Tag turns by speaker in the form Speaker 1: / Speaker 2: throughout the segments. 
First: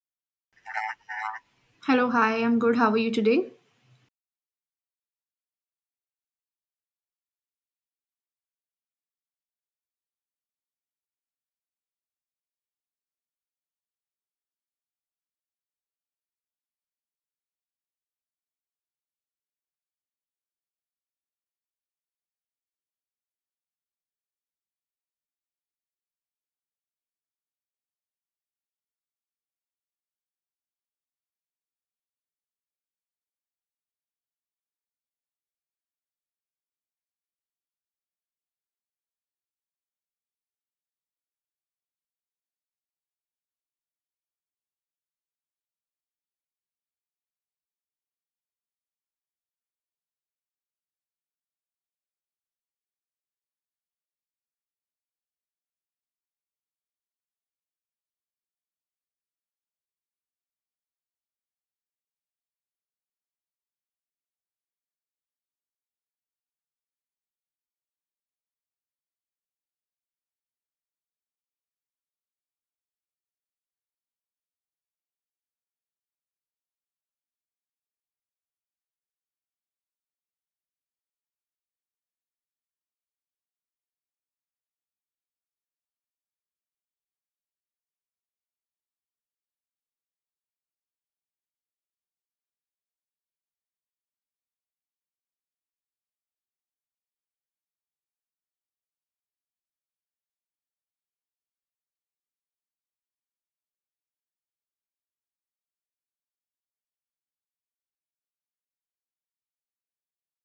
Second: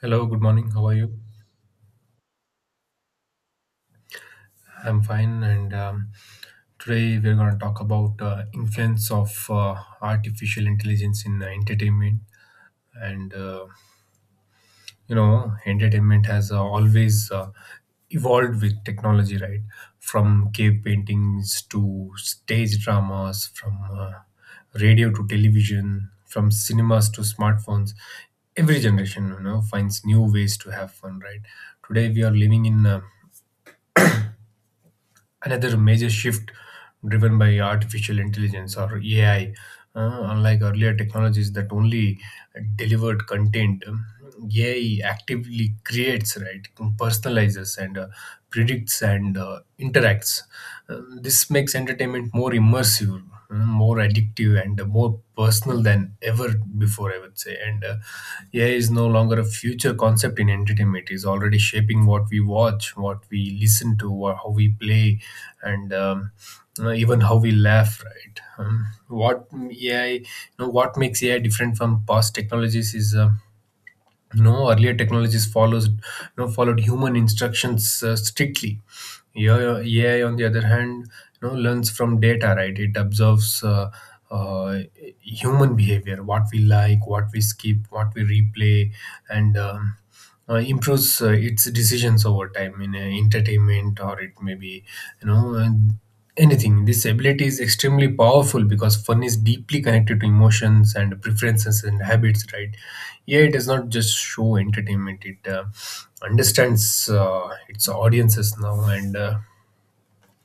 Speaker 1: Hello, good morning. How are you?
Speaker 2: Hello, hi, I'm good. How are you today?
Speaker 1: I'm fine, and today we're going to talk about influence of artificial intelligence in entertainment. And you know, entertainment has always evolved with technology, right? From cave paintings to stage dramas, from radio to television, from cinemas to smartphones. Every generation, you know, finds new ways to have fun, right? Today we are living in a another major shift driven by artificial intelligence or AI. Unlike earlier technologies that only delivered content, AI actively creates, right, personalizes, and predicts and interacts. This makes entertainment more immersive, more addictive, and more personal than ever before, I would say. And AI is no longer a future concept in entertainment. It's already shaping what we watch, what we listen to, how we play, and even how we laugh. Right? Um, what AI, you know, What makes AI different from past technologies is, earlier technologies followed human instructions strictly. Yeah, AI, on the other hand, you know, learns from data, right? It observes uh, human behavior, what we like, what we skip, what we replay, and improves its decisions over time in entertainment, or it may be, you know, and anything. This ability is extremely powerful because fun is deeply connected to emotions and preferences and habits, right? AI does not just show entertainment; it understands its audiences now. And.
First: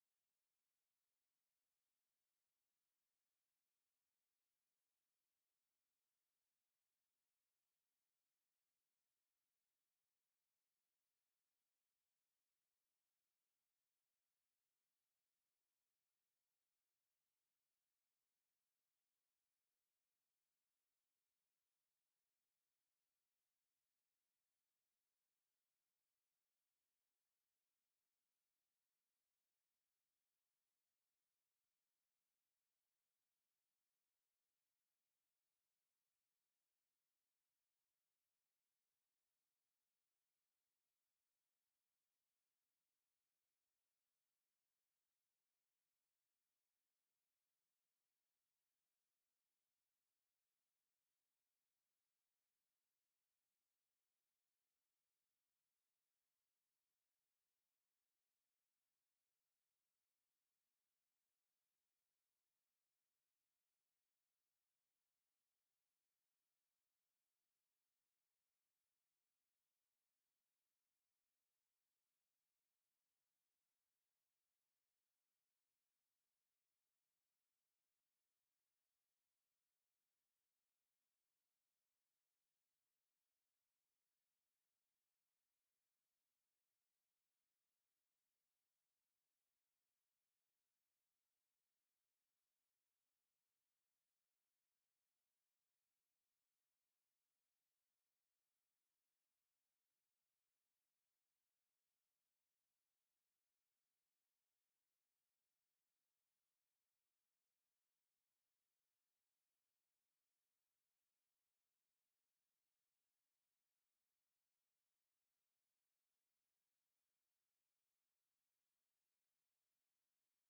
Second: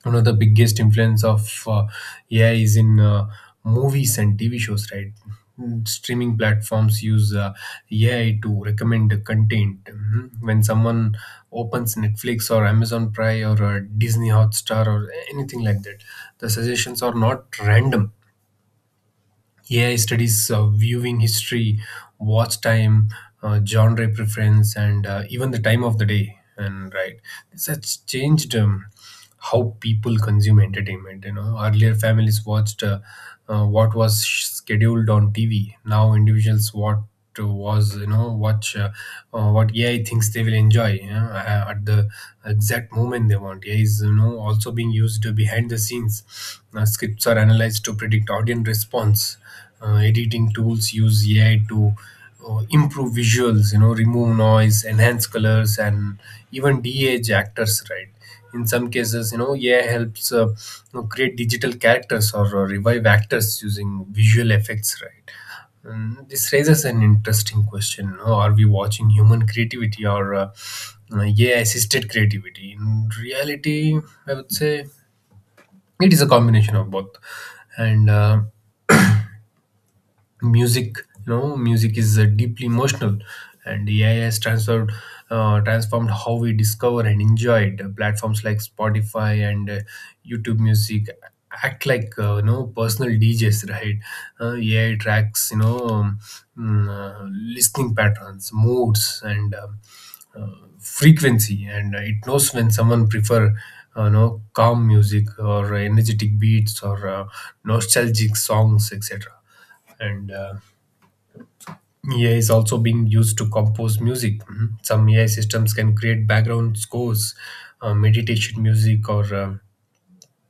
Speaker 1: One of the biggest influence of AI is in movies and TV shows, right? Streaming platforms use AI to recommend the content. Mhm. When someone opens Netflix or Amazon Prime or Disney Hotstar or anything like that, the suggestions are not random. AI studies viewing history, watch time, genre preference, and even the time of the day. This has changed how people consume entertainment. You know, earlier families watched what was scheduled on TV. Now individuals what was you know watch what AI thinks they will enjoy, you know, at the exact moment they want. AI is, you know, also being used behind the scenes. Scripts are analyzed to predict audience response. Editing tools use AI to improve visuals, you know, remove noise, enhance colors, and even de-age actors, right, in some cases. You know, yeah, helps, you know, create digital characters or revive actors using visual effects, right. And this raises an interesting question, you know, are we watching human creativity or AI assisted creativity? In reality, I would say it is a combination of both. And Music, you know, music is deeply emotional, and ai has transferred transformed how we discover and enjoy it. Platforms like Spotify and YouTube Music act like, you know, personal DJs, right. AI tracks, you know, mm, uh, listening patterns, moods, and frequency. And it knows when someone prefer you know calm music or energetic beats or nostalgic songs, etc. and AI is also being used to compose music. Mhm. Some AI systems can create background scores, meditation music, or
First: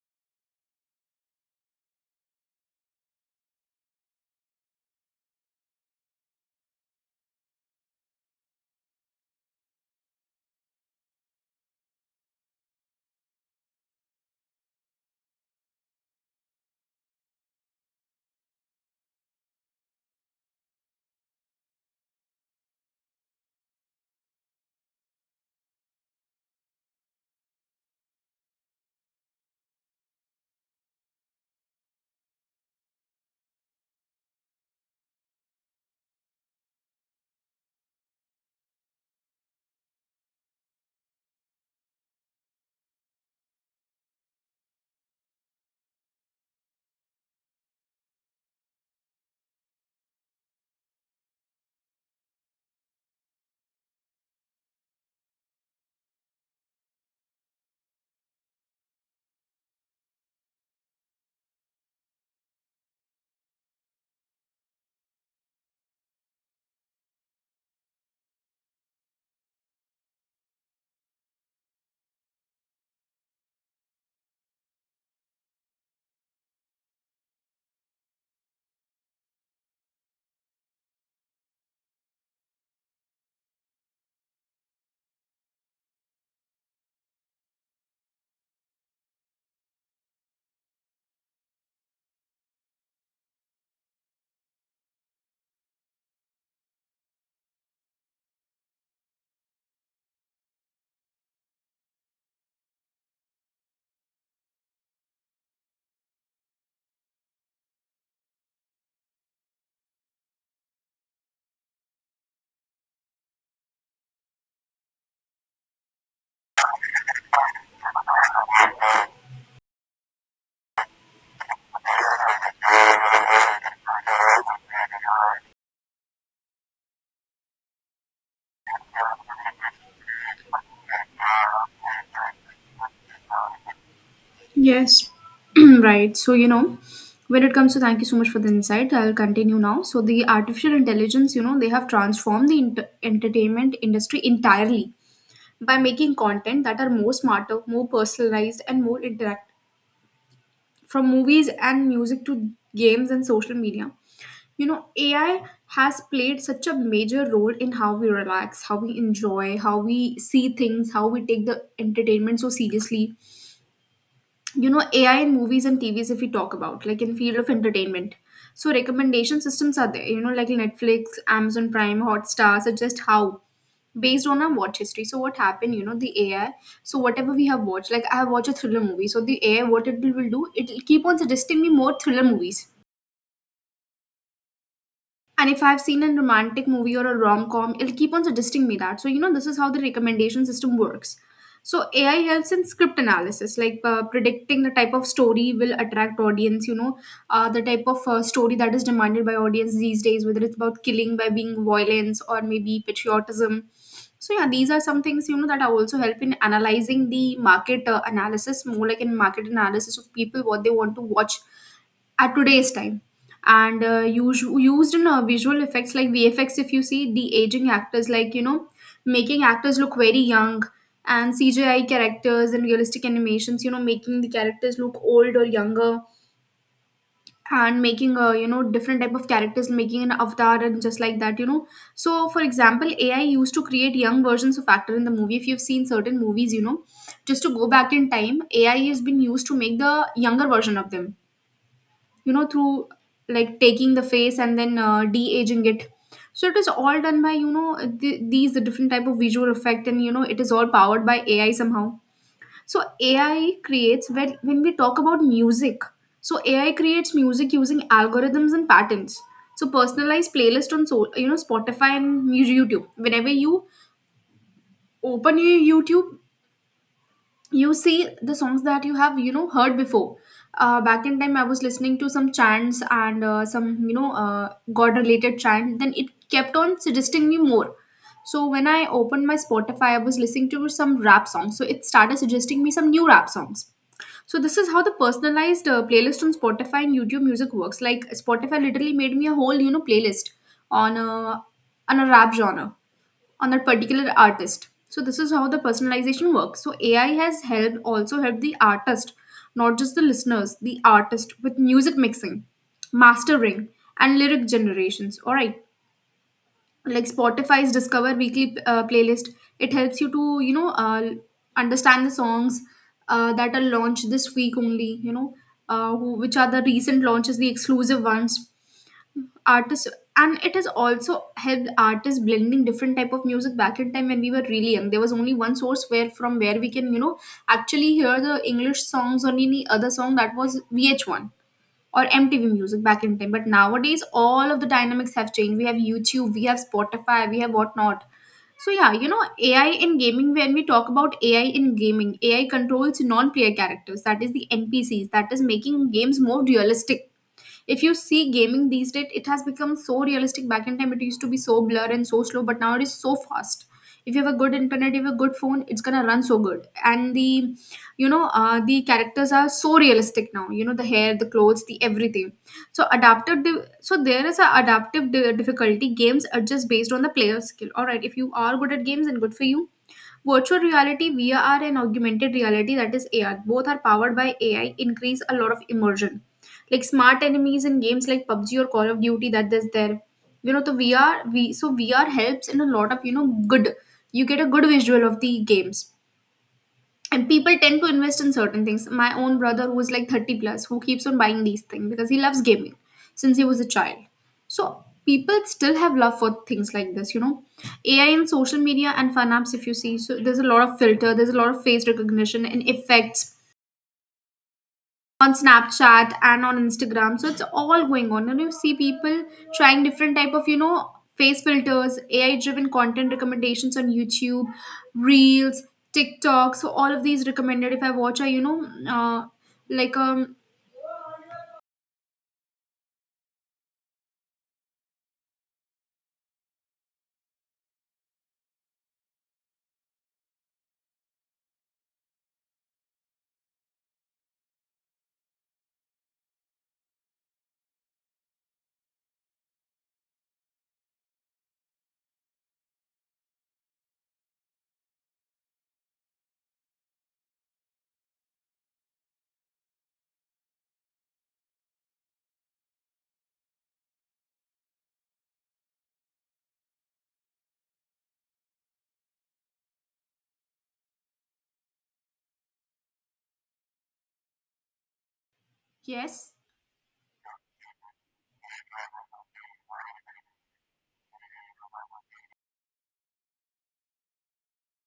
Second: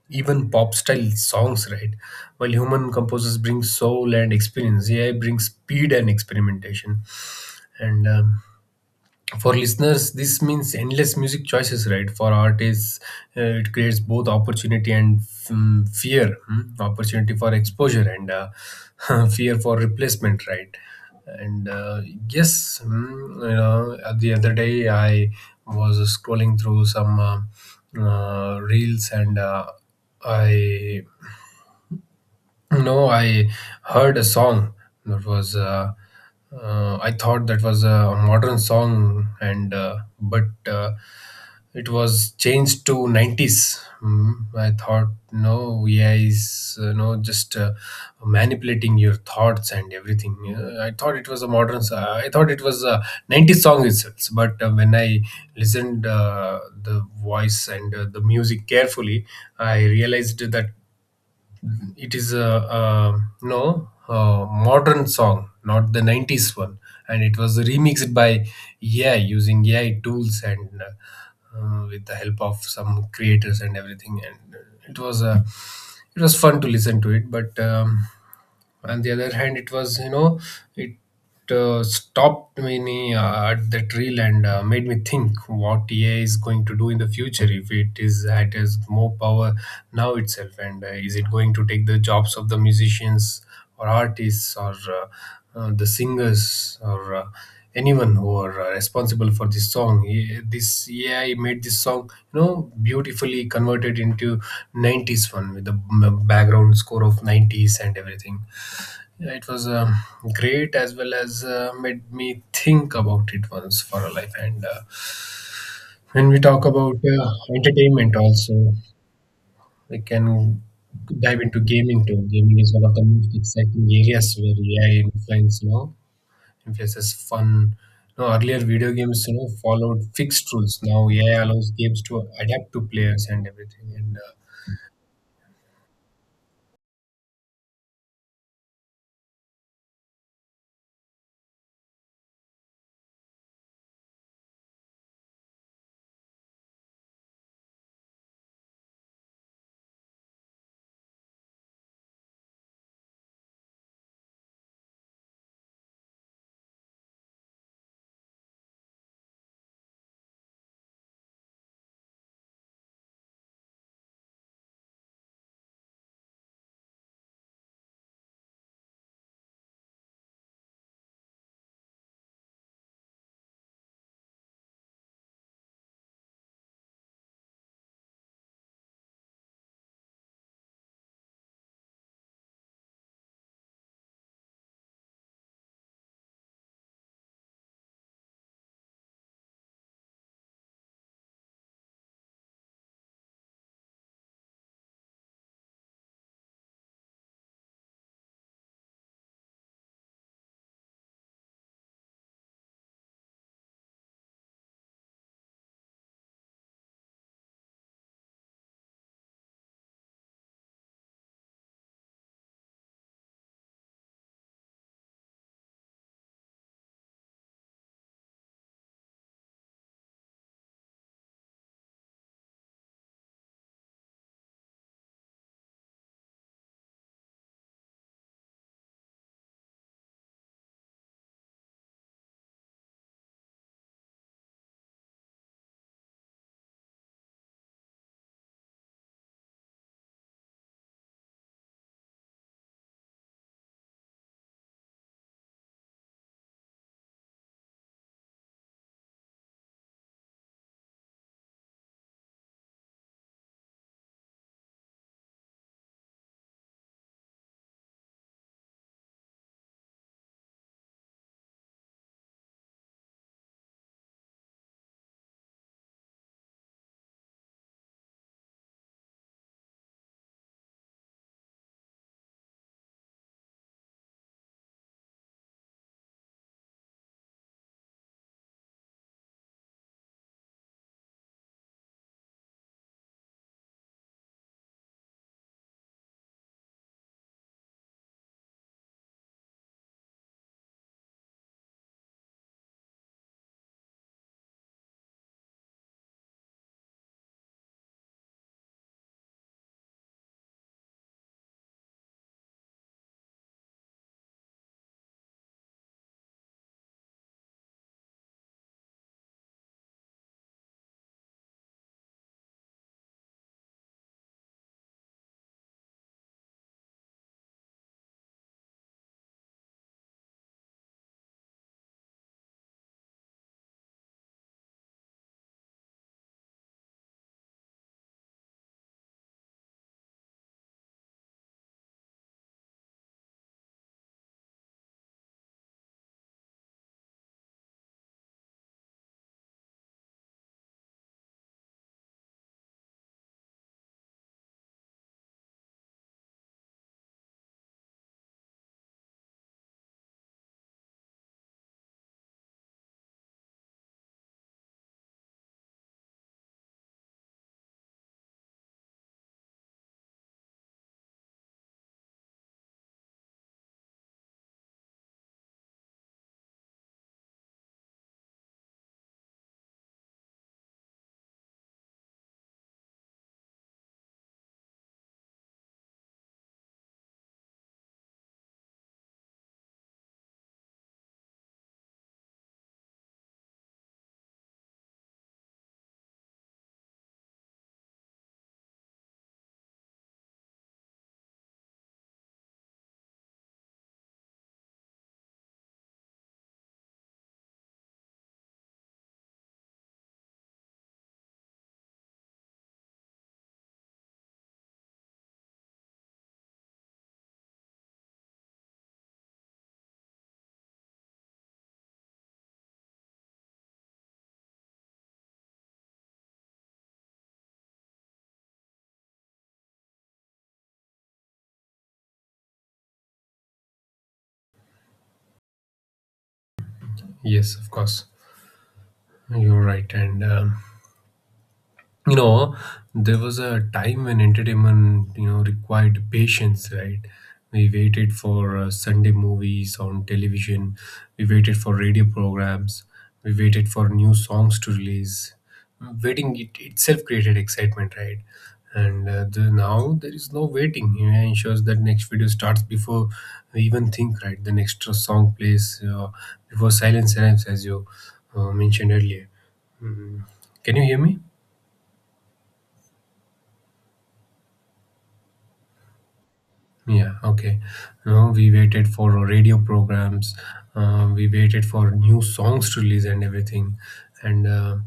Speaker 1: even pop style songs, right? While human composers bring soul and experience, AI brings speed and experimentation. And For listeners, this means endless music choices, right. For artists, it creates both opportunity and fear. Hmm? Opportunity for exposure and fear for replacement, right. and Yes. The other day I was scrolling through some reels and I no, I heard a song that was. I thought, that was a modern song, and but it was changed to nineties. Mm, I thought, no, AI is no just manipulating your thoughts and everything. I thought it was a I thought it was a nineties song itself. But when I listened the voice and the music carefully, I realized that it is a modern song, not the 90s one, and it was remixed by AI using AI tools and with the help of some creators and everything. And it was It was fun to listen to, it but on the other hand, it was, you know, it stopped me at that reel and made me think what AI is going to do in the future if it has more power now itself, and is it going to take the jobs of the musicians or artists or the singers or anyone who are responsible for this song? This AI made this song, you know, beautifully converted into 90s one with the background score of 90s and everything. Yeah, it was great, as well as made me think about it once for a life. And When we talk about entertainment, also we can dive into gaming too. Gaming is one of the most exciting areas where AI influences fun. You know, earlier video games, you know, followed fixed rules. Now AI allows games to adapt to players and everything. And
Speaker 2: Yes. Right, so when it comes to thank you so much for the insight, I'll continue now. So, the artificial intelligence, you know, they have transformed the entertainment industry entirely by making content that are more smarter, more personalized, and more interactive from movies and music to games and social media. You know, AI has played such a major role in how we relax, how we enjoy, how we see things, how we take the entertainment so seriously. You know, AI in movies and TVs, if we talk about like in field of entertainment, so recommendation systems are there, you know, like Netflix, Amazon Prime, Hotstar suggest how based on our watch history. So what happened, you know, the AI, so whatever we have watched, like I have watched a thriller movie, so the AI, what it will do, it will keep on suggesting me more thriller movies. And if I've seen a romantic movie or a rom com, it'll keep on suggesting me that. So, you know, this is how the recommendation system works. So, AI helps in script analysis, like predicting the type of story will attract audience, you know, the type of story that is demanded by audience these days, whether it's about killing by being violence or maybe patriotism. So, yeah, these are some things, you know, that I also help in analyzing the market analysis, more like in market analysis of people, what they want to watch at today's time. And used in visual effects like VFX. If you see the aging actors, like, you know, making actors look very young, and CGI characters and realistic animations, you know, making the characters look old or younger, and making, you know, different type of characters, making an avatar and just like that, you know. So for example, AI used to create young versions of actor in the movie, if you've seen certain movies, you know, just to go back in time, AI has been used to make the younger version of them, you know, through like taking the face and then de-aging it. So it is all done by, you know, these different type of visual effect, and you know, it is all powered by AI somehow. So AI creates, when we talk about music, so AI creates music using algorithms and patterns. So personalized playlist on, so you know, Spotify and YouTube. Whenever you open your YouTube, you see the songs that you have, you know, heard before. Back in time, I was listening to some chants and some, you know, god related chant, then it kept on suggesting me more. So when I opened my Spotify, I was listening to some rap songs, so it started suggesting me some new rap songs. So this is how the personalized playlist on Spotify and YouTube music works. Like Spotify literally made me a whole, you know, playlist on a on a rap genre, on that particular artist. So this is how the personalization works. So AI has helped, also helped the artist, not just the listeners, the artist with music mixing, mastering, and lyric generations. All right, like Spotify's Discover Weekly playlist, it helps you to, you know, understand the songs that are launched this week only, you know, which are the recent launches, the exclusive ones, artists. And it has also helped artists blending different type of music. Back in time, when we were really young, there was only one source, where from where we can, you know, actually hear the English songs or any other song, that was VH1 or MTV music back in time. But nowadays all of the dynamics have changed. We have YouTube, we have Spotify, we have whatnot. So yeah, you know, AI in gaming. When we talk about AI in gaming, AI controls non-player characters, that is the NPCs, that is making games more realistic. If you see gaming these days, it has become so realistic. Back in time, it used to be so blur and so slow, but now it is so fast. If you have a good internet, if you have a good phone, it's gonna run so good. And the, you know, the characters are so realistic now, you know, the hair, the clothes, the everything. So so there is a difficulty. Games are just based on the player skill. All right, if you are good at games, then good for you. Virtual reality, VR, and augmented reality, that is AR, both are powered by AI, increase a lot of immersion. Like smart enemies in games like PUBG or Call of Duty, that is there. You know, the VR, so VR helps in a lot of, you know, good, you get a good visual of the games. And people tend to invest in certain things. My own brother, who is like 30 plus, who keeps on buying these things because he loves gaming since he was a child. So people still have love for things like this, you know. AI and social media and fun apps, if you see, so there's a lot of filter, there's a lot of face recognition and effects on Snapchat and on Instagram. So it's all going on. And you see people trying different type of, you know, face filters, AI driven content recommendations on YouTube, Reels, TikTok. So all of these recommended, if I watch a, you know, like um
Speaker 1: Yes, of course, you're right. And you know, there was a time when entertainment, you know, required patience, right. We waited for Sunday movies on television, we waited for radio programs, we waited for new songs to release. Waiting it itself created excitement, right. Now there is no waiting. You know, ensures that next video starts before we even think, right. The next song plays before silence arrives, as you mentioned earlier. Mm. Can you hear me?
Speaker 2: yes,
Speaker 1: Yeah, okay. No, we waited for radio programs. We waited for new songs to release and everything. And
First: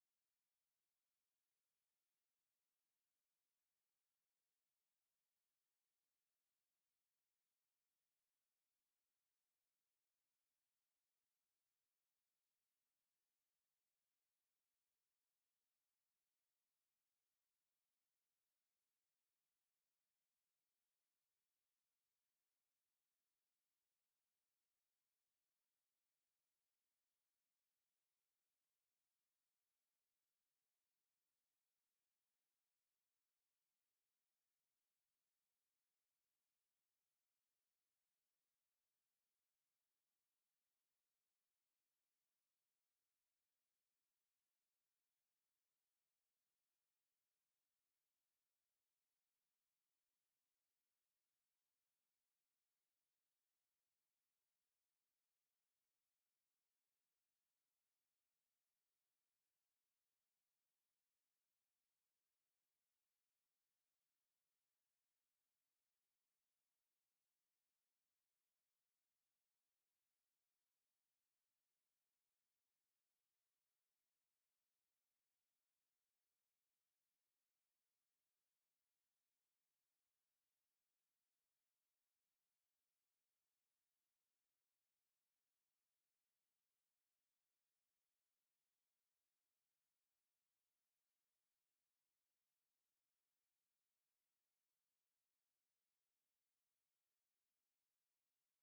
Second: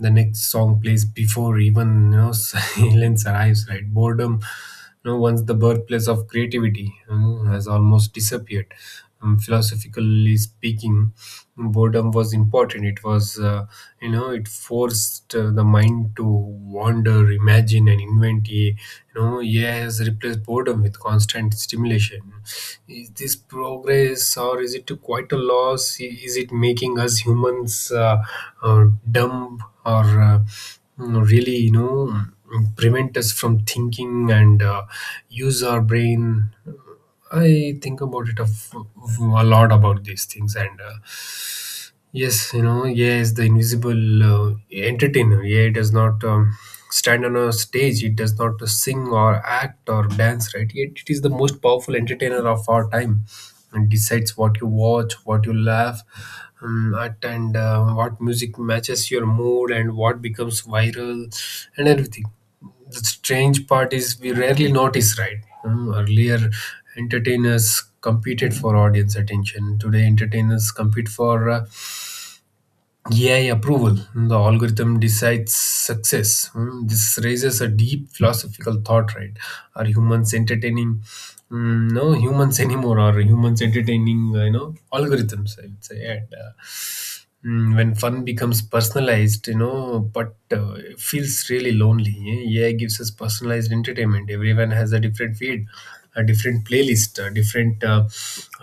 Speaker 1: The next song plays before even, you know, silence arrives. Right, boredom, you know, once the birthplace of creativity, you know, has almost disappeared. Philosophically speaking, boredom was important. It was, you know, it forced the mind to wander, imagine, and invent. AI has replaced boredom with constant stimulation. Is this progress or is it quite a loss? Is it making us humans uh, dumb or really, you know, prevent us from thinking and use our brain? I think about it a, f- a lot about these things. And. Yes, you know, yeah, is the invisible entertainer. Yeah, it does not stand on a stage. It does not sing or act or dance, right? Yet it is the most powerful entertainer of our time, and decides what you watch, what you laugh at, and what music matches your mood, and what becomes viral, and everything. The strange part is we rarely notice, right? Earlier, entertainers competed for audience attention. Today, entertainers compete for AI approval. The algorithm decides success. This raises a deep philosophical thought, right? Are humans entertaining? No humans anymore. Are humans entertaining, you know, algorithms, I'd say? When fun becomes personalized, you know, but it feels really lonely. Eh? AI gives us personalized entertainment. Everyone has a different feed, a different playlist, a different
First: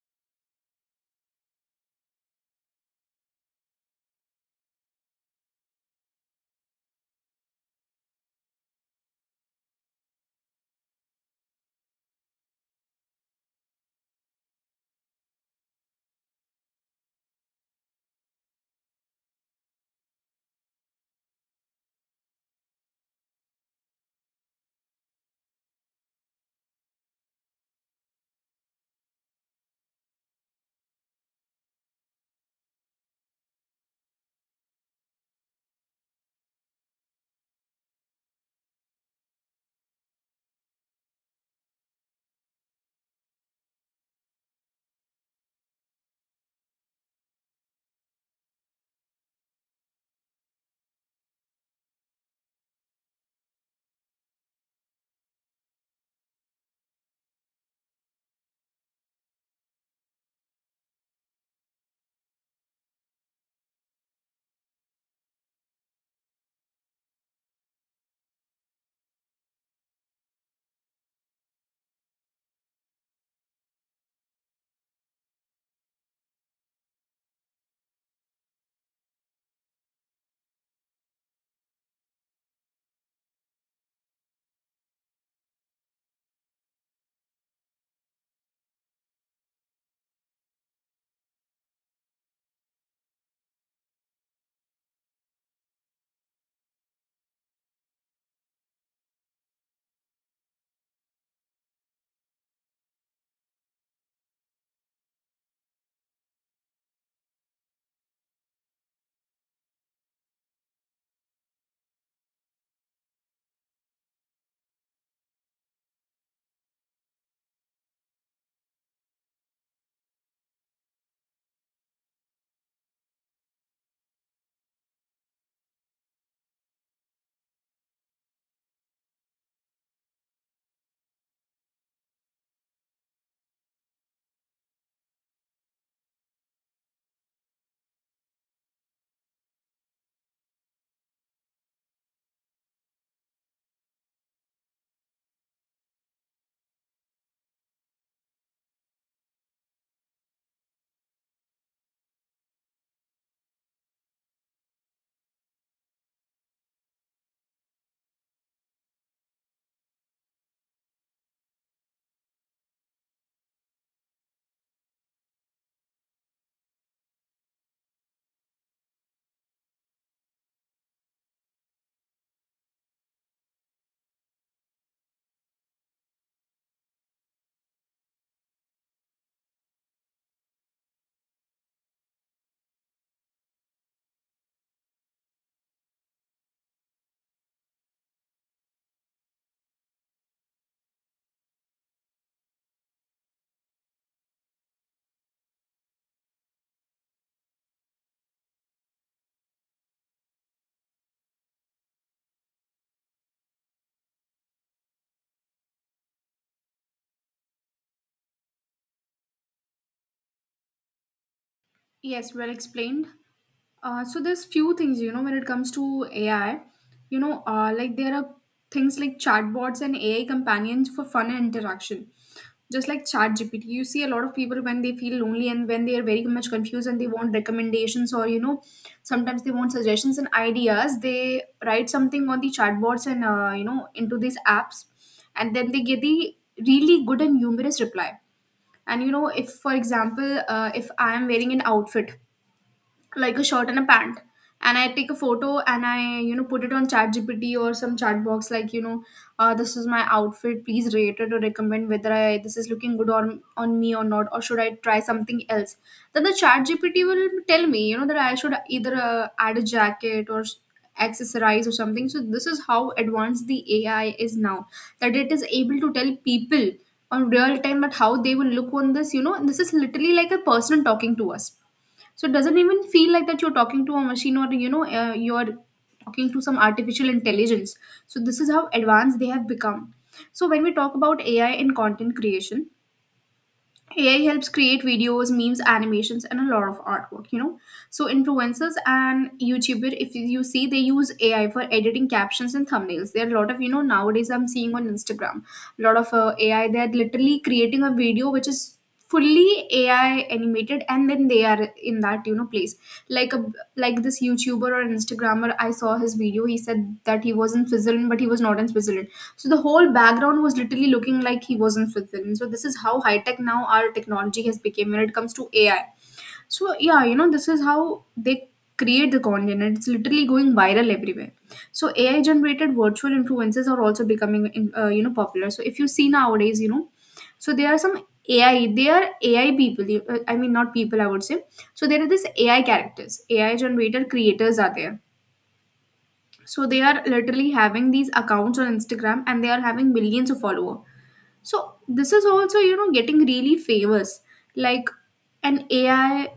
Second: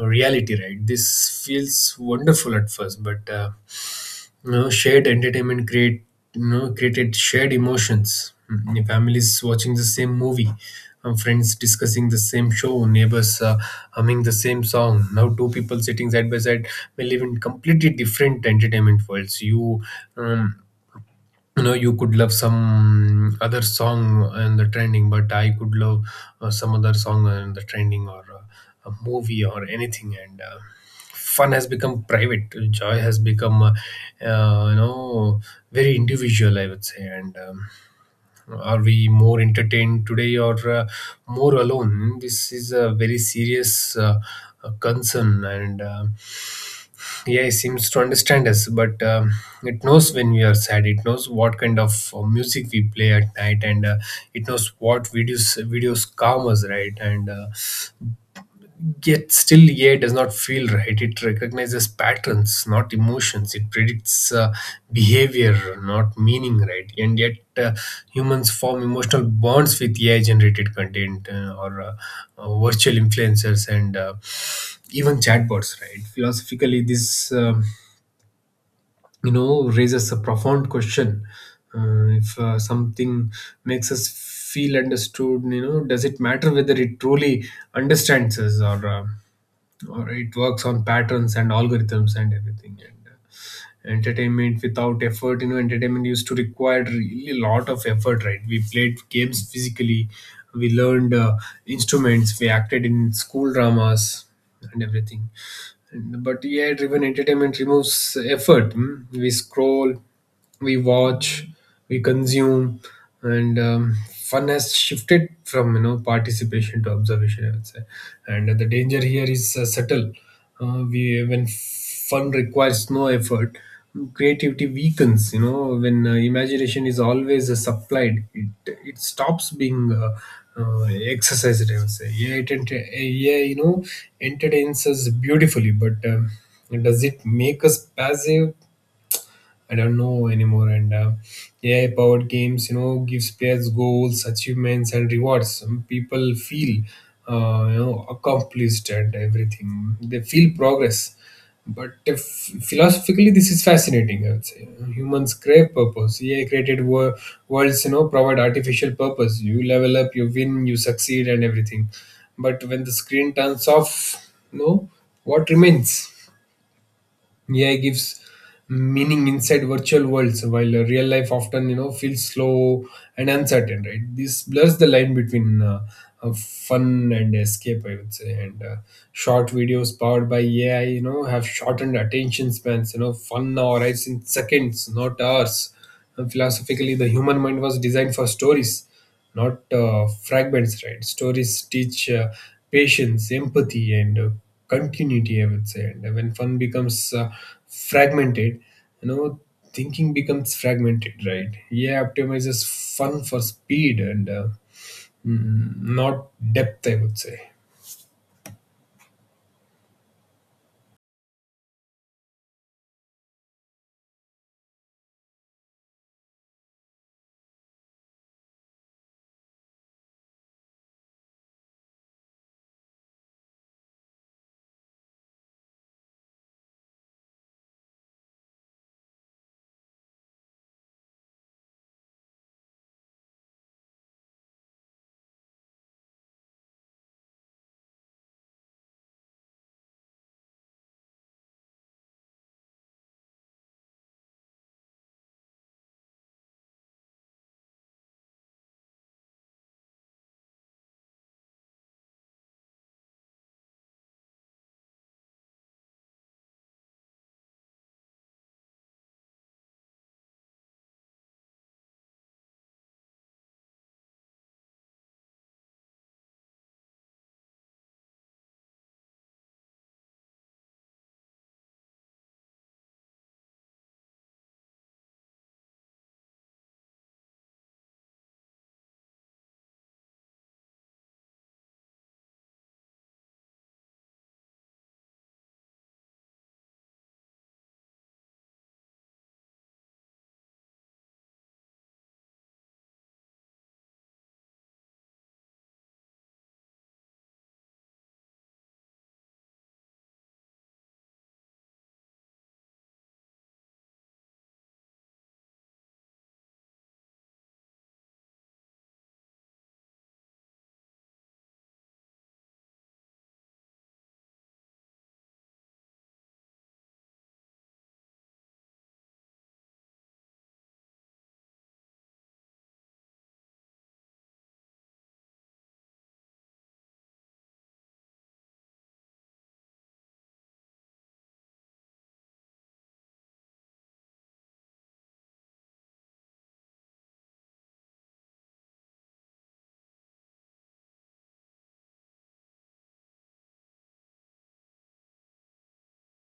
Speaker 1: reality, right? This feels wonderful at first, but you know, shared entertainment create you know, created shared emotions. Mm, your Families watching the same movie, friends discussing the same show, neighbors humming the same song. Now two people sitting side by side may live in completely different entertainment worlds. Um, you know, you could love some other song and the trending, but I could love some other song and the trending, or a movie or anything. And Fun has become private, joy has become uh, you know very individual, I would say. And Are we more entertained today or more alone? This is a very serious concern. And Yeah, it seems to understand us, but it knows when we are sad, it knows what kind of music we play at night, and it knows what videos calm us, right? and Yet still, yeah, does not feel right. It recognizes patterns, not emotions. It predicts behavior, not meaning, right? and yet Humans form emotional bonds with AI generated content, or virtual influencers, and even chatbots, right? Philosophically, this raises a profound question. If something makes us feel understood, you know, does it matter whether it truly understands us, or it works on patterns and algorithms and everything? And Entertainment without effort, you know, entertainment used to require really a lot of effort, right? We played games physically, we learned instruments, we acted in school dramas and everything. But AI driven entertainment removes effort. Mm. We scroll, we watch, we consume, and fun has shifted from, you know, participation to observation, I would say. And the danger here is subtle. We When fun requires no effort, creativity weakens. You know, when imagination is always supplied, it stops being exercised, I would say. You know, entertains us beautifully, but does it make us passive? I don't know anymore. And AI powered games, you know, gives players goals, achievements, and rewards. Some people feel, you know, accomplished and everything. They feel progress. But if, Philosophically, this is fascinating. I would say humans crave purpose. AI created worlds, you know, provide artificial purpose. You level up, you win, you succeed, and everything. But when the screen turns off, no, what remains? AI gives meaning inside virtual worlds, while real life often, you know, feels slow and uncertain. Right, this blurs the line between fun and escape, I would say. And Short videos powered by AI, you know, have shortened attention spans. You know, fun now arrives in seconds, not hours. And philosophically, the human mind was designed for stories, not fragments, right? Stories teach patience, empathy, and continuity, I would say. And when fun becomes fragmented, you know, thinking becomes fragmented, right? Yeah, optimizes fun for speed and not depth, I would say.
Speaker 2: yes, well explained. So there's few things you know when it comes to AI, you know, like there are things like chatbots and AI companions for fun and interaction. Just like ChatGPT, you see a lot of people when they feel lonely and when they are very much confused and they want recommendations, or you know, sometimes they want suggestions and ideas. They write something on the chatbots and you know, into these apps, and then they get the really good and humorous reply. And you know, if for example, if I am wearing an outfit like a shirt and a pant, and I take a photo and I, you know, put it on chat gpt or some chat box, like you know, this is my outfit, please rate it or recommend whether I this is looking good on me or not, or should I try something else. Then the chat gpt will tell me, you know, that I should either add a jacket or accessorize or something. So this is how advanced the AI is now, that it is able to tell people on real time that how they will look on this, you know. And this is literally like a person talking to us. So it doesn't even feel like that you're talking to a machine, or you know, you're talking to some artificial intelligence. So this is how advanced they have become. So when we talk about AI in content creation, AI helps create videos, memes, animations, and a lot of artwork, you know. So influencers and YouTuber, if you see, they use AI for editing captions and thumbnails. There are a lot of, you know, nowadays I'm seeing on Instagram, a lot of AI. They're literally creating a video which is fully AI animated, and then they are in that, you know, place. Like a like this YouTuber or Instagrammer, I saw his video. He said that he was in Switzerland, but he was not in Switzerland. So the whole background was literally looking like he was in Switzerland. So this is how high tech now our technology has become when it comes to AI. So yeah, you know, this is how they create the content, and it's literally going viral everywhere. So AI generated virtual influences are also becoming you know, popular. So if you see nowadays, you know, so there are some AI, they are AI people. I mean, not people, I would say. So there are these AI characters, AI generated creators are there. So they are literally having these accounts on Instagram, and they are having millions of followers. So this is also, you know, getting really famous. Like an AI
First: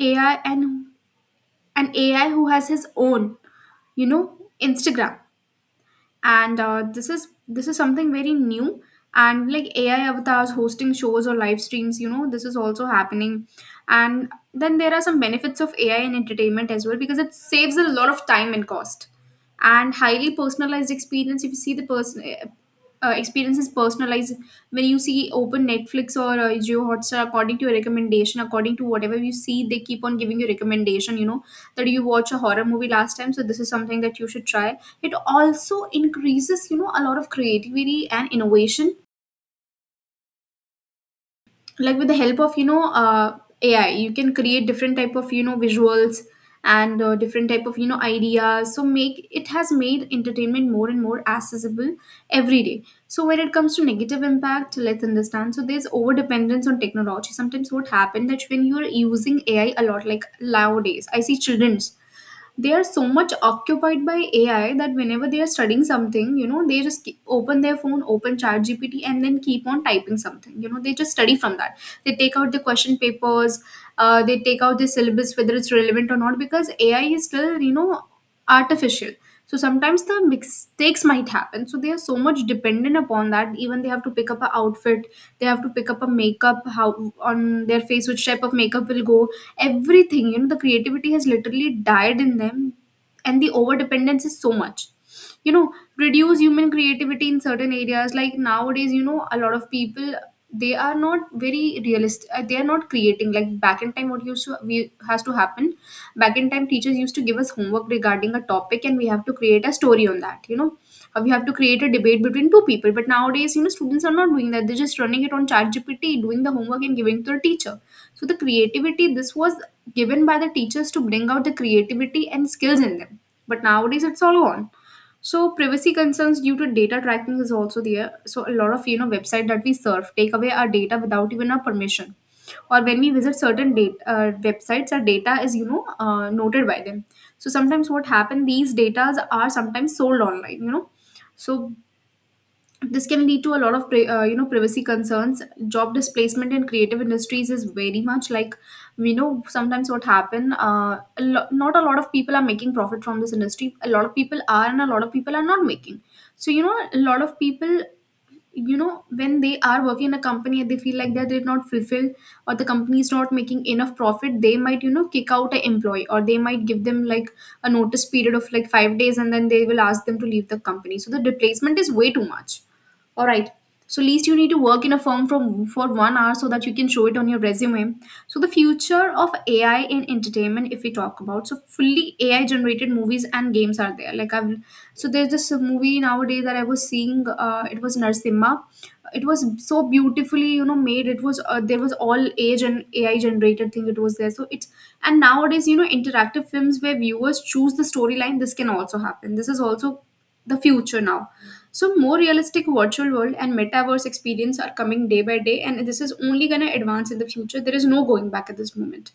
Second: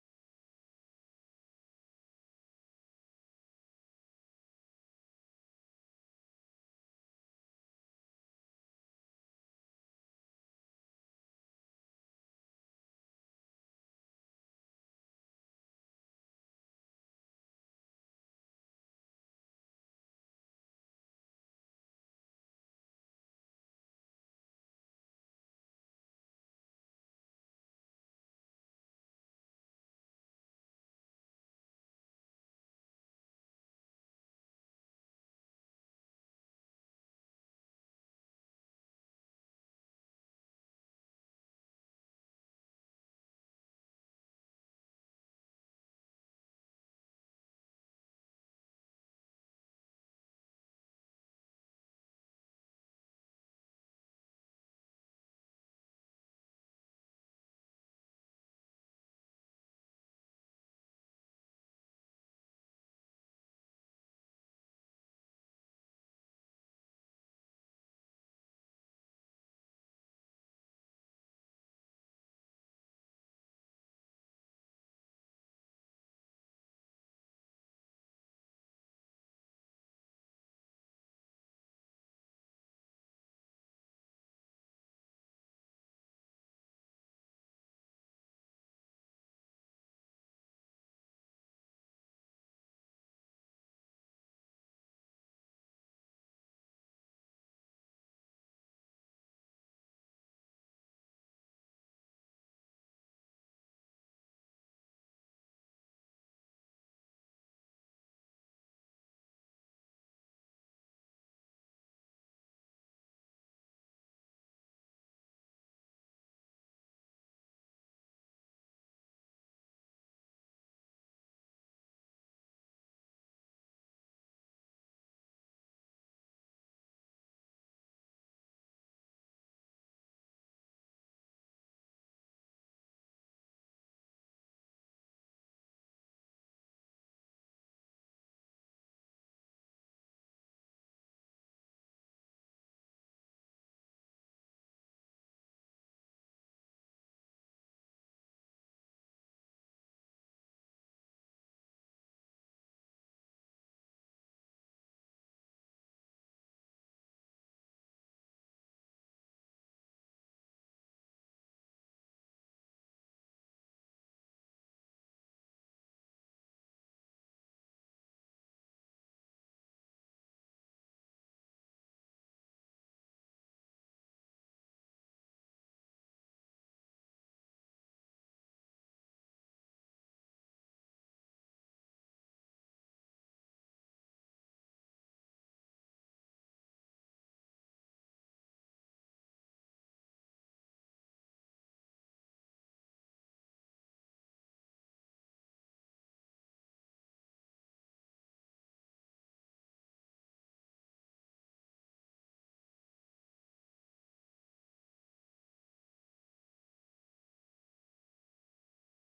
Speaker 2: AI and an AI who has his own, Instagram. And this is something very new, and like AI avatars hosting shows or live streams, you know, this is also happening. And then there are some benefits of AI in entertainment as well, because it saves a lot of time and cost, and highly personalized experience. If you see the person, experience is personalized. When you see, open Netflix or Geo Hotstar, according to your recommendation, according to whatever you see, they keep on giving you recommendation, you know, that you watch a horror movie last time, so this is something that you should try. It also increases, you know, a lot of creativity and innovation. Like, with the help of AI, you can create different type of visuals and different type of ideas. So make it has made entertainment more and more accessible every day. So when it comes to negative impact, let's understand. So there's over dependence on technology. Sometimes what happened that when you're using AI a lot, like nowadays I see children's, they are so much occupied by AI that whenever they are studying something, you know, they just keep, open their phone, open chat gpt and then keep on typing something, you know, they just study from that. They take out the question papers, they take out the syllabus, whether it's relevant or not, because AI is still, you know, artificial. So sometimes the mistakes might happen. So they are so much dependent upon that, even they have to pick up a outfit, they have to pick up a makeup, how, on their face, which type of makeup will go, everything. You know, the creativity has literally died in them, and the over dependence is so much, you know, reduce human creativity in certain areas. Like nowadays, you know, a lot of people, they are not very realistic, they are not creating like back in time what used to we has to happen. Back in time, teachers used to give us homework regarding a topic, and we have to create a story on that, you know. We have to create a debate between two people, but nowadays, you know, students are not doing that. They're just running it on chat gpt doing the homework and giving to the teacher. So the creativity, this was given by the teachers to bring out the creativity and skills in them. But nowadays it's all gone. So privacy concerns due to data tracking is also there. So a lot of, you know, website that we surf take away our data without even our permission. Or when we visit certain data websites, our data is, you know, noted by them. So sometimes what happen, these datas are sometimes sold online. You know, so this can lead to a lot of you know, privacy concerns. Job displacement in creative industries is very much like, we know sometimes what happen, not a lot of people are making profit from this industry. A lot of people are and a lot of people are not making. So you know, a lot of people, you know, when they are working in a company and they feel like that they're not fulfilled, or the company is not making enough profit, they might, you know, kick out an employee, or they might give them like a notice period of like five days, and then they will ask them to leave the company. So the replacement is way too much. All right. So least you need to work in a firm from for one hour so that you can show it on your resume. So the future of AI in entertainment, if we talk about, so fully AI generated movies and games are there. Like I've So there's this movie nowadays that I was seeing. It was Narsimha. It was so beautifully, you know, made. It was, there was all age and AI generated thing. It was there. So it's And nowadays, you know, interactive films where viewers choose the storyline. This can also happen. This is also the future now. So more realistic virtual world and metaverse experience are coming day by day, and this is only going to advance in the future. There is no going back at this moment.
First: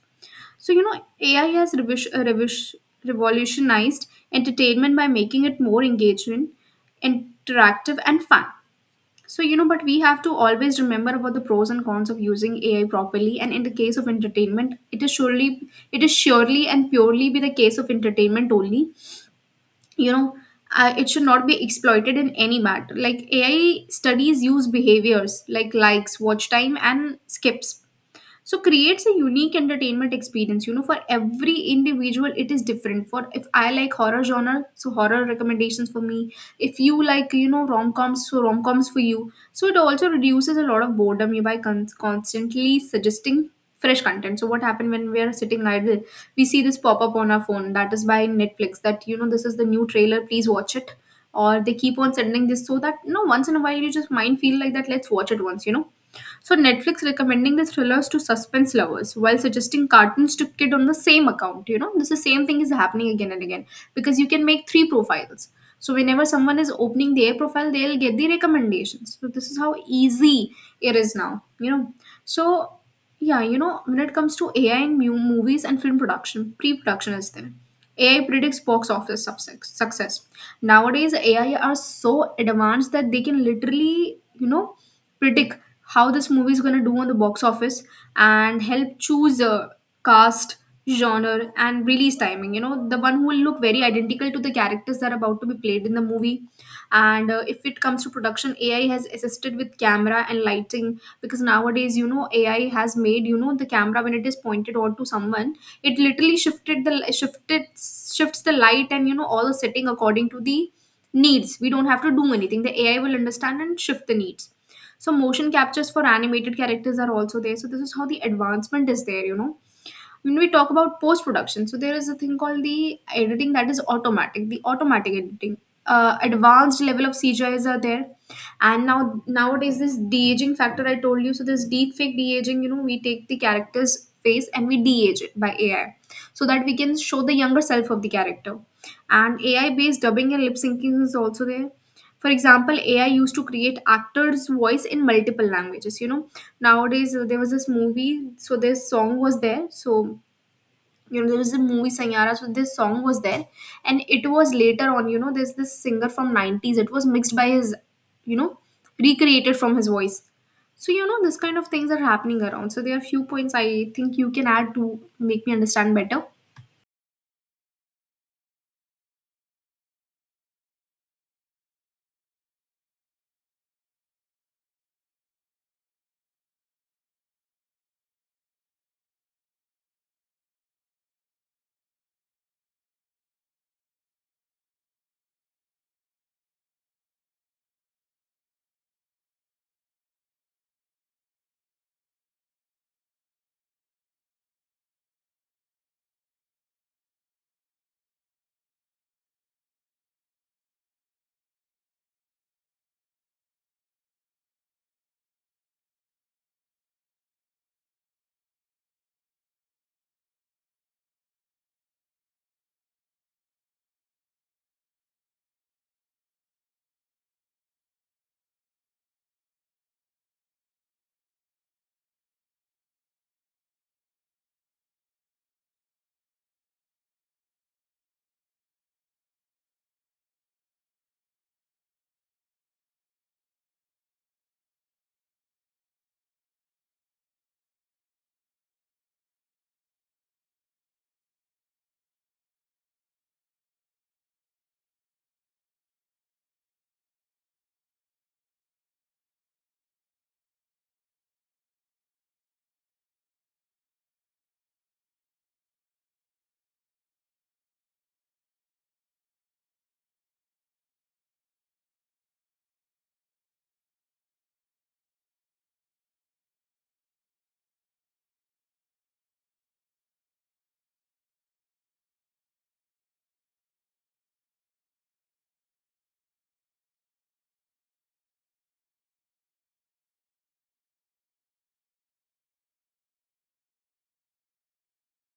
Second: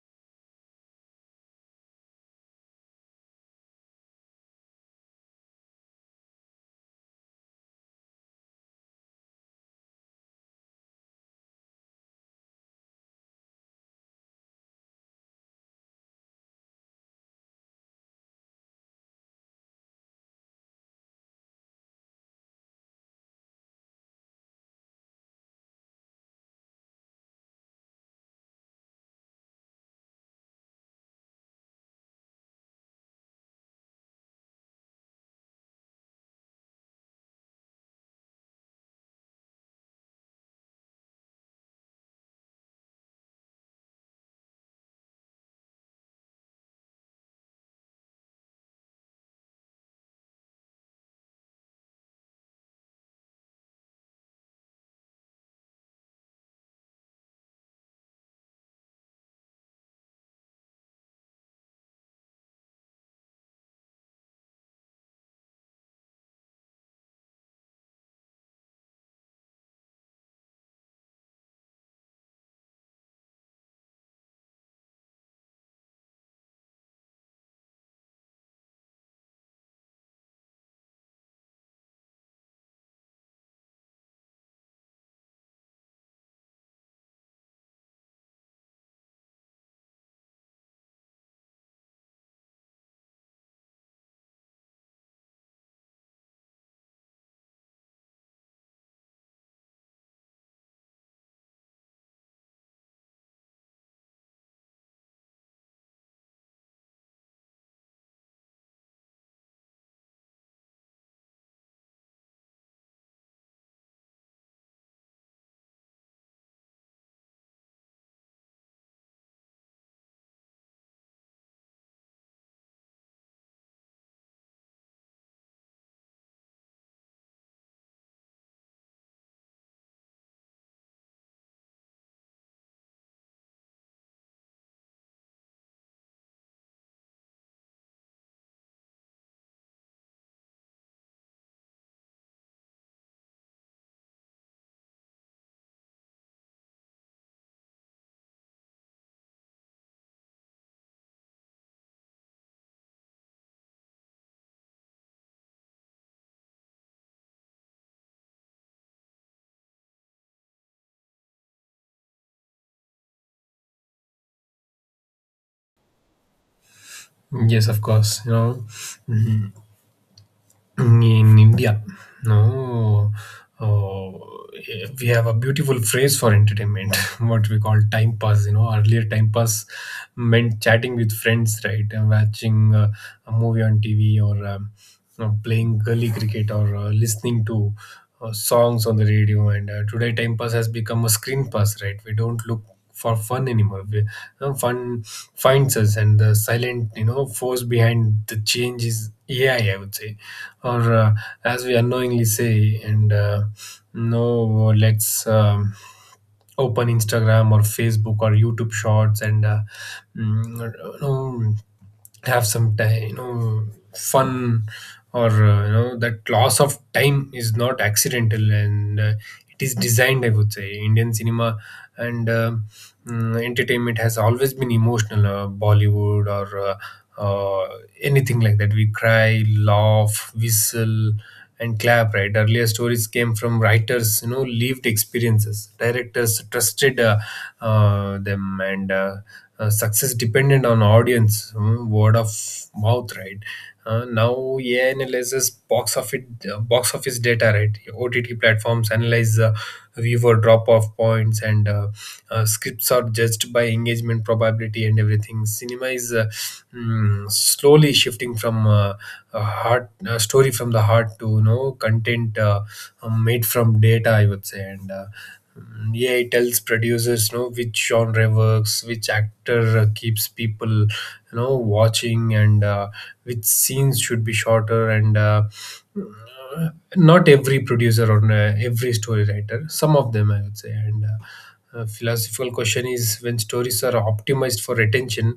Speaker 2: So you know, AI has revolutionized entertainment by making it more engaging, interactive and fun. So you know, but we have to always remember about the pros and cons of using AI properly. And in the case of entertainment, it is surely and purely be the case of entertainment only, you know. It should not be exploited in any manner. Like AI studies use behaviors like likes, watch time and skips, so creates a unique entertainment experience, you know, for every individual it is different. For, if I like horror genre, so horror recommendations for me. If you like, you know, rom-coms, so rom-coms for you. So it also reduces a lot of boredom you by constantly suggesting fresh content. So what happened, when we are sitting idle, we see this pop up on our phone that is by Netflix, that you know, this is the new trailer, please watch it, or they keep on sending this, so that you know, once in a while you just mind feel like that, let's watch it once, you know. So Netflix recommending the thrillers to suspense lovers, while suggesting cartoons to kid on the same account. You know, this is same thing is happening again and again, because you can make three profiles. So whenever someone is opening their profile, they'll get the recommendations. So this is how easy it is now. You know, so yeah, you know, when it comes to AI in movies and film production, pre-production is there. AI predicts box office success. Nowadays, AI are so advanced that they can literally, you know, predict how this movie is going to do on the box office, and help choose a cast, genre and release timing, you know, the one who will look very identical to the characters that are about to be played in the movie. And if it comes to production, AI has assisted with camera and lighting, because nowadays, you know, AI has made, you know, the camera, when it is pointed onto someone, it literally shifted the shifted shifts the light and, you know, all the setting according to the needs. We don't have to do anything, the AI will understand and shift the needs. So motion captures for animated characters are also there. So this is how the advancement is there, you know. When we talk about post production, so there is a thing called the editing that is automatic, the automatic editing. Advanced level of CGIs are there, and nowadays this de aging factor I told you. So this deep fake de aging, you know, we take the character's face and we de age it by AI, so that we can show the younger self of the character. And AI based dubbing and lip syncing is also there. For example, AI used to create actors voice in multiple languages, you know. Nowadays, there was this movie, so this song was there, so you know, there was a movie Sanyara, so this song was there, and it was later on, you know, there's this singer from 90s, it was mixed by his, you know, recreated from his voice. So you know, this kind of things are happening around. So there are few points I think you can add to make me understand better.
Speaker 1: Yes, of course. You know. Mhm. In India, no, uh, we have a beautiful phrase for entertainment, what we call time pass. You know, earlier time pass meant chatting with friends, right? And watching a movie on TV, or playing gully cricket, or listening to songs on the radio. And Today, time pass has become a screen pass, right? We don't look for fun anymore. We, you Fun finds us, and the silent, you know, force behind the change is AI, I would say. Or as we unknowingly say. And No, let's. Open Instagram or Facebook or YouTube Shorts and you know, have some time, you know, fun. Or You know, that loss of time is not accidental, and it is designed, I would say. Indian cinema and uh, entertainment has always been emotional. Bollywood or uh, uh, anything like that, we cry, laugh, whistle, and clap, right? Earlier, stories came from writers, you know, lived experiences, directors trusted them, and success depended on audience, word of mouth, right? Now AI analyzes box office data, right? OTT platforms analyze viewer drop off points, and scripts are judged by engagement probability and everything. Cinema is slowly shifting from a story from the heart to, you know, content made from data, I would say. And Yeah, it tells producers, you know, which genre works, which actor keeps people, you know, watching, and which scenes should be shorter, not every producer or every story writer, some of them, I would say. And A philosophical question is, when stories are optimized for attention,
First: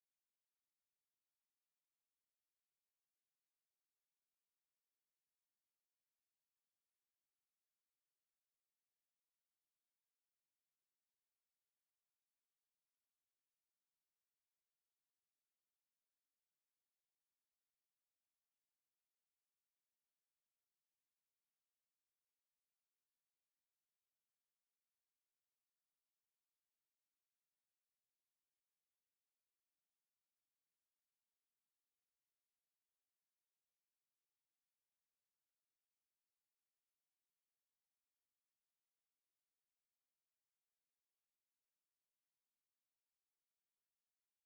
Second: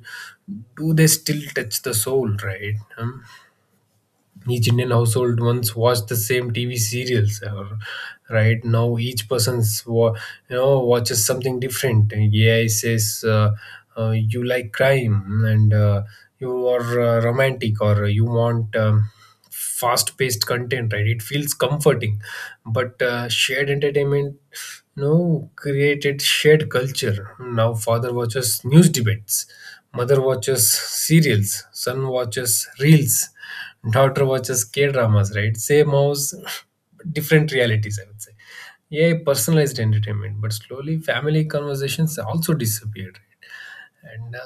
Speaker 1: do they still touch the soul, right? Hmm? Each Indian household once watched the same TV serials, right? Now each person's watches something different. AI says, you like crime, and you are romantic, or you want fast-paced content, right? It feels comforting, but shared entertainment, no, created shared culture. Now, father watches news debates, mother watches serials, son watches reels, daughter watches K dramas, right? Same house, different realities, I would say. Yeah, personalized entertainment, but slowly family conversations also disappeared. and uh,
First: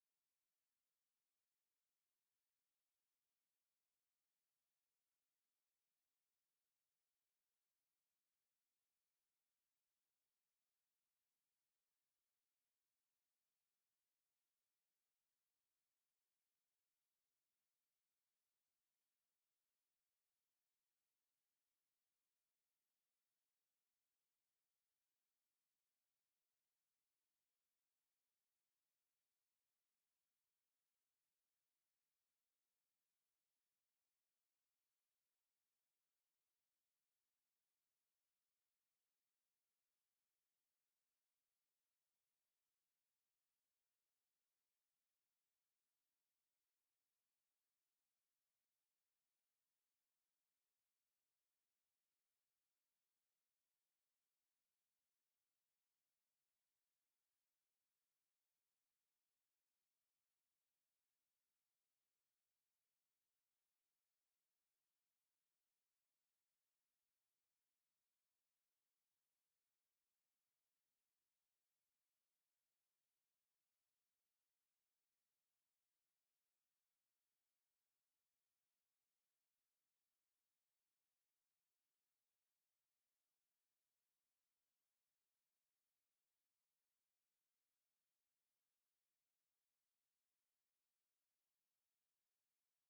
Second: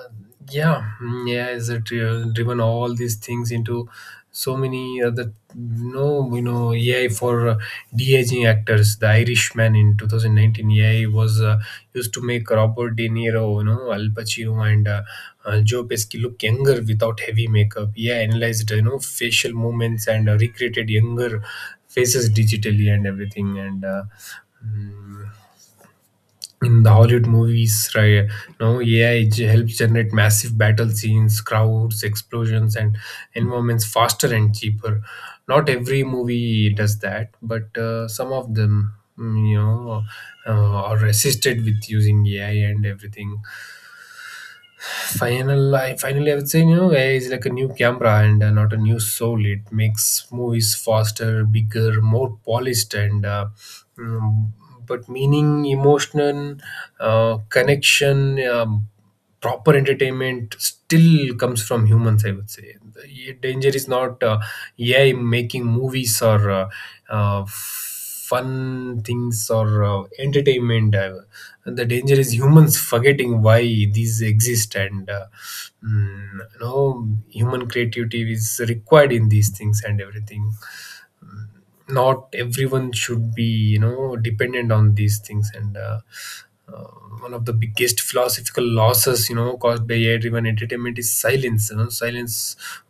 Speaker 1: yeah yeah, is it driven all these things into so many other, no, you know, AI for de-aging actors. The Irishman, in 2019, AI was used to make Robert De Niro, you know, Al Pacino, and Joe Pesci look younger without heavy makeup. AI analyzed, you know, facial movements and recreated younger faces digitally and everything. Mm, in the Hollywood movies, right? Now AI helps generate massive battle scenes, crowds, explosions, and environments faster and cheaper. Not every movie does that, but some of them, mm, you know, are resisted with using AI and everything. Finally, I would say, you know, AI is like a new camera and not a new soul. It makes movies faster, bigger, more polished, mm, but meaning, emotion, connection, proper entertainment still comes from humans, I would say. The, yeah, danger is not AI making movies or fun things or entertainment. The danger is humans forgetting why these exist, you know, human creativity is required in these things and everything. Mm, not everyone should be, you know, dependent on these things. And uh, One of the biggest philosophical losses, you know, caused by AI-driven entertainment is silence. You know, silence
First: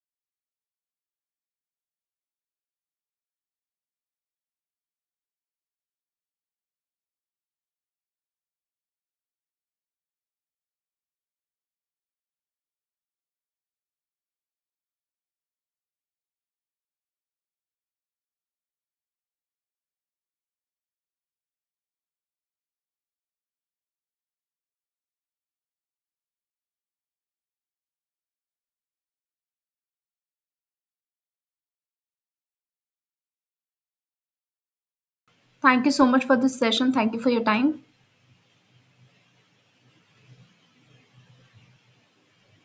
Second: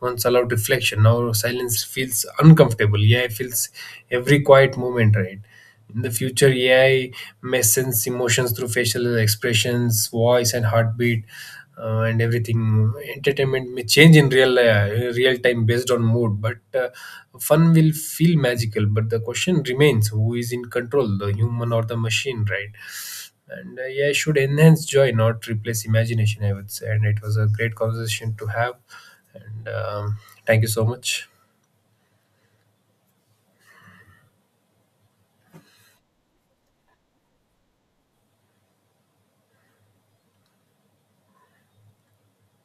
Speaker 1: once allowed reflection. Now silence feels uncomfortable. AI feels every quiet moment, right? In the future, AI may sense emotions through facial expressions, voice, and heartbeat, and everything. Entertainment may change in real time based on mood, but fun will feel magical. But the question remains: who is in control, the human or the machine, right? And AI should enhance joy, not replace imagination, I would say. And it was a great conversation to have. And Thank you so much.
Speaker 2: Thank you so much for this session. Thank you for your time.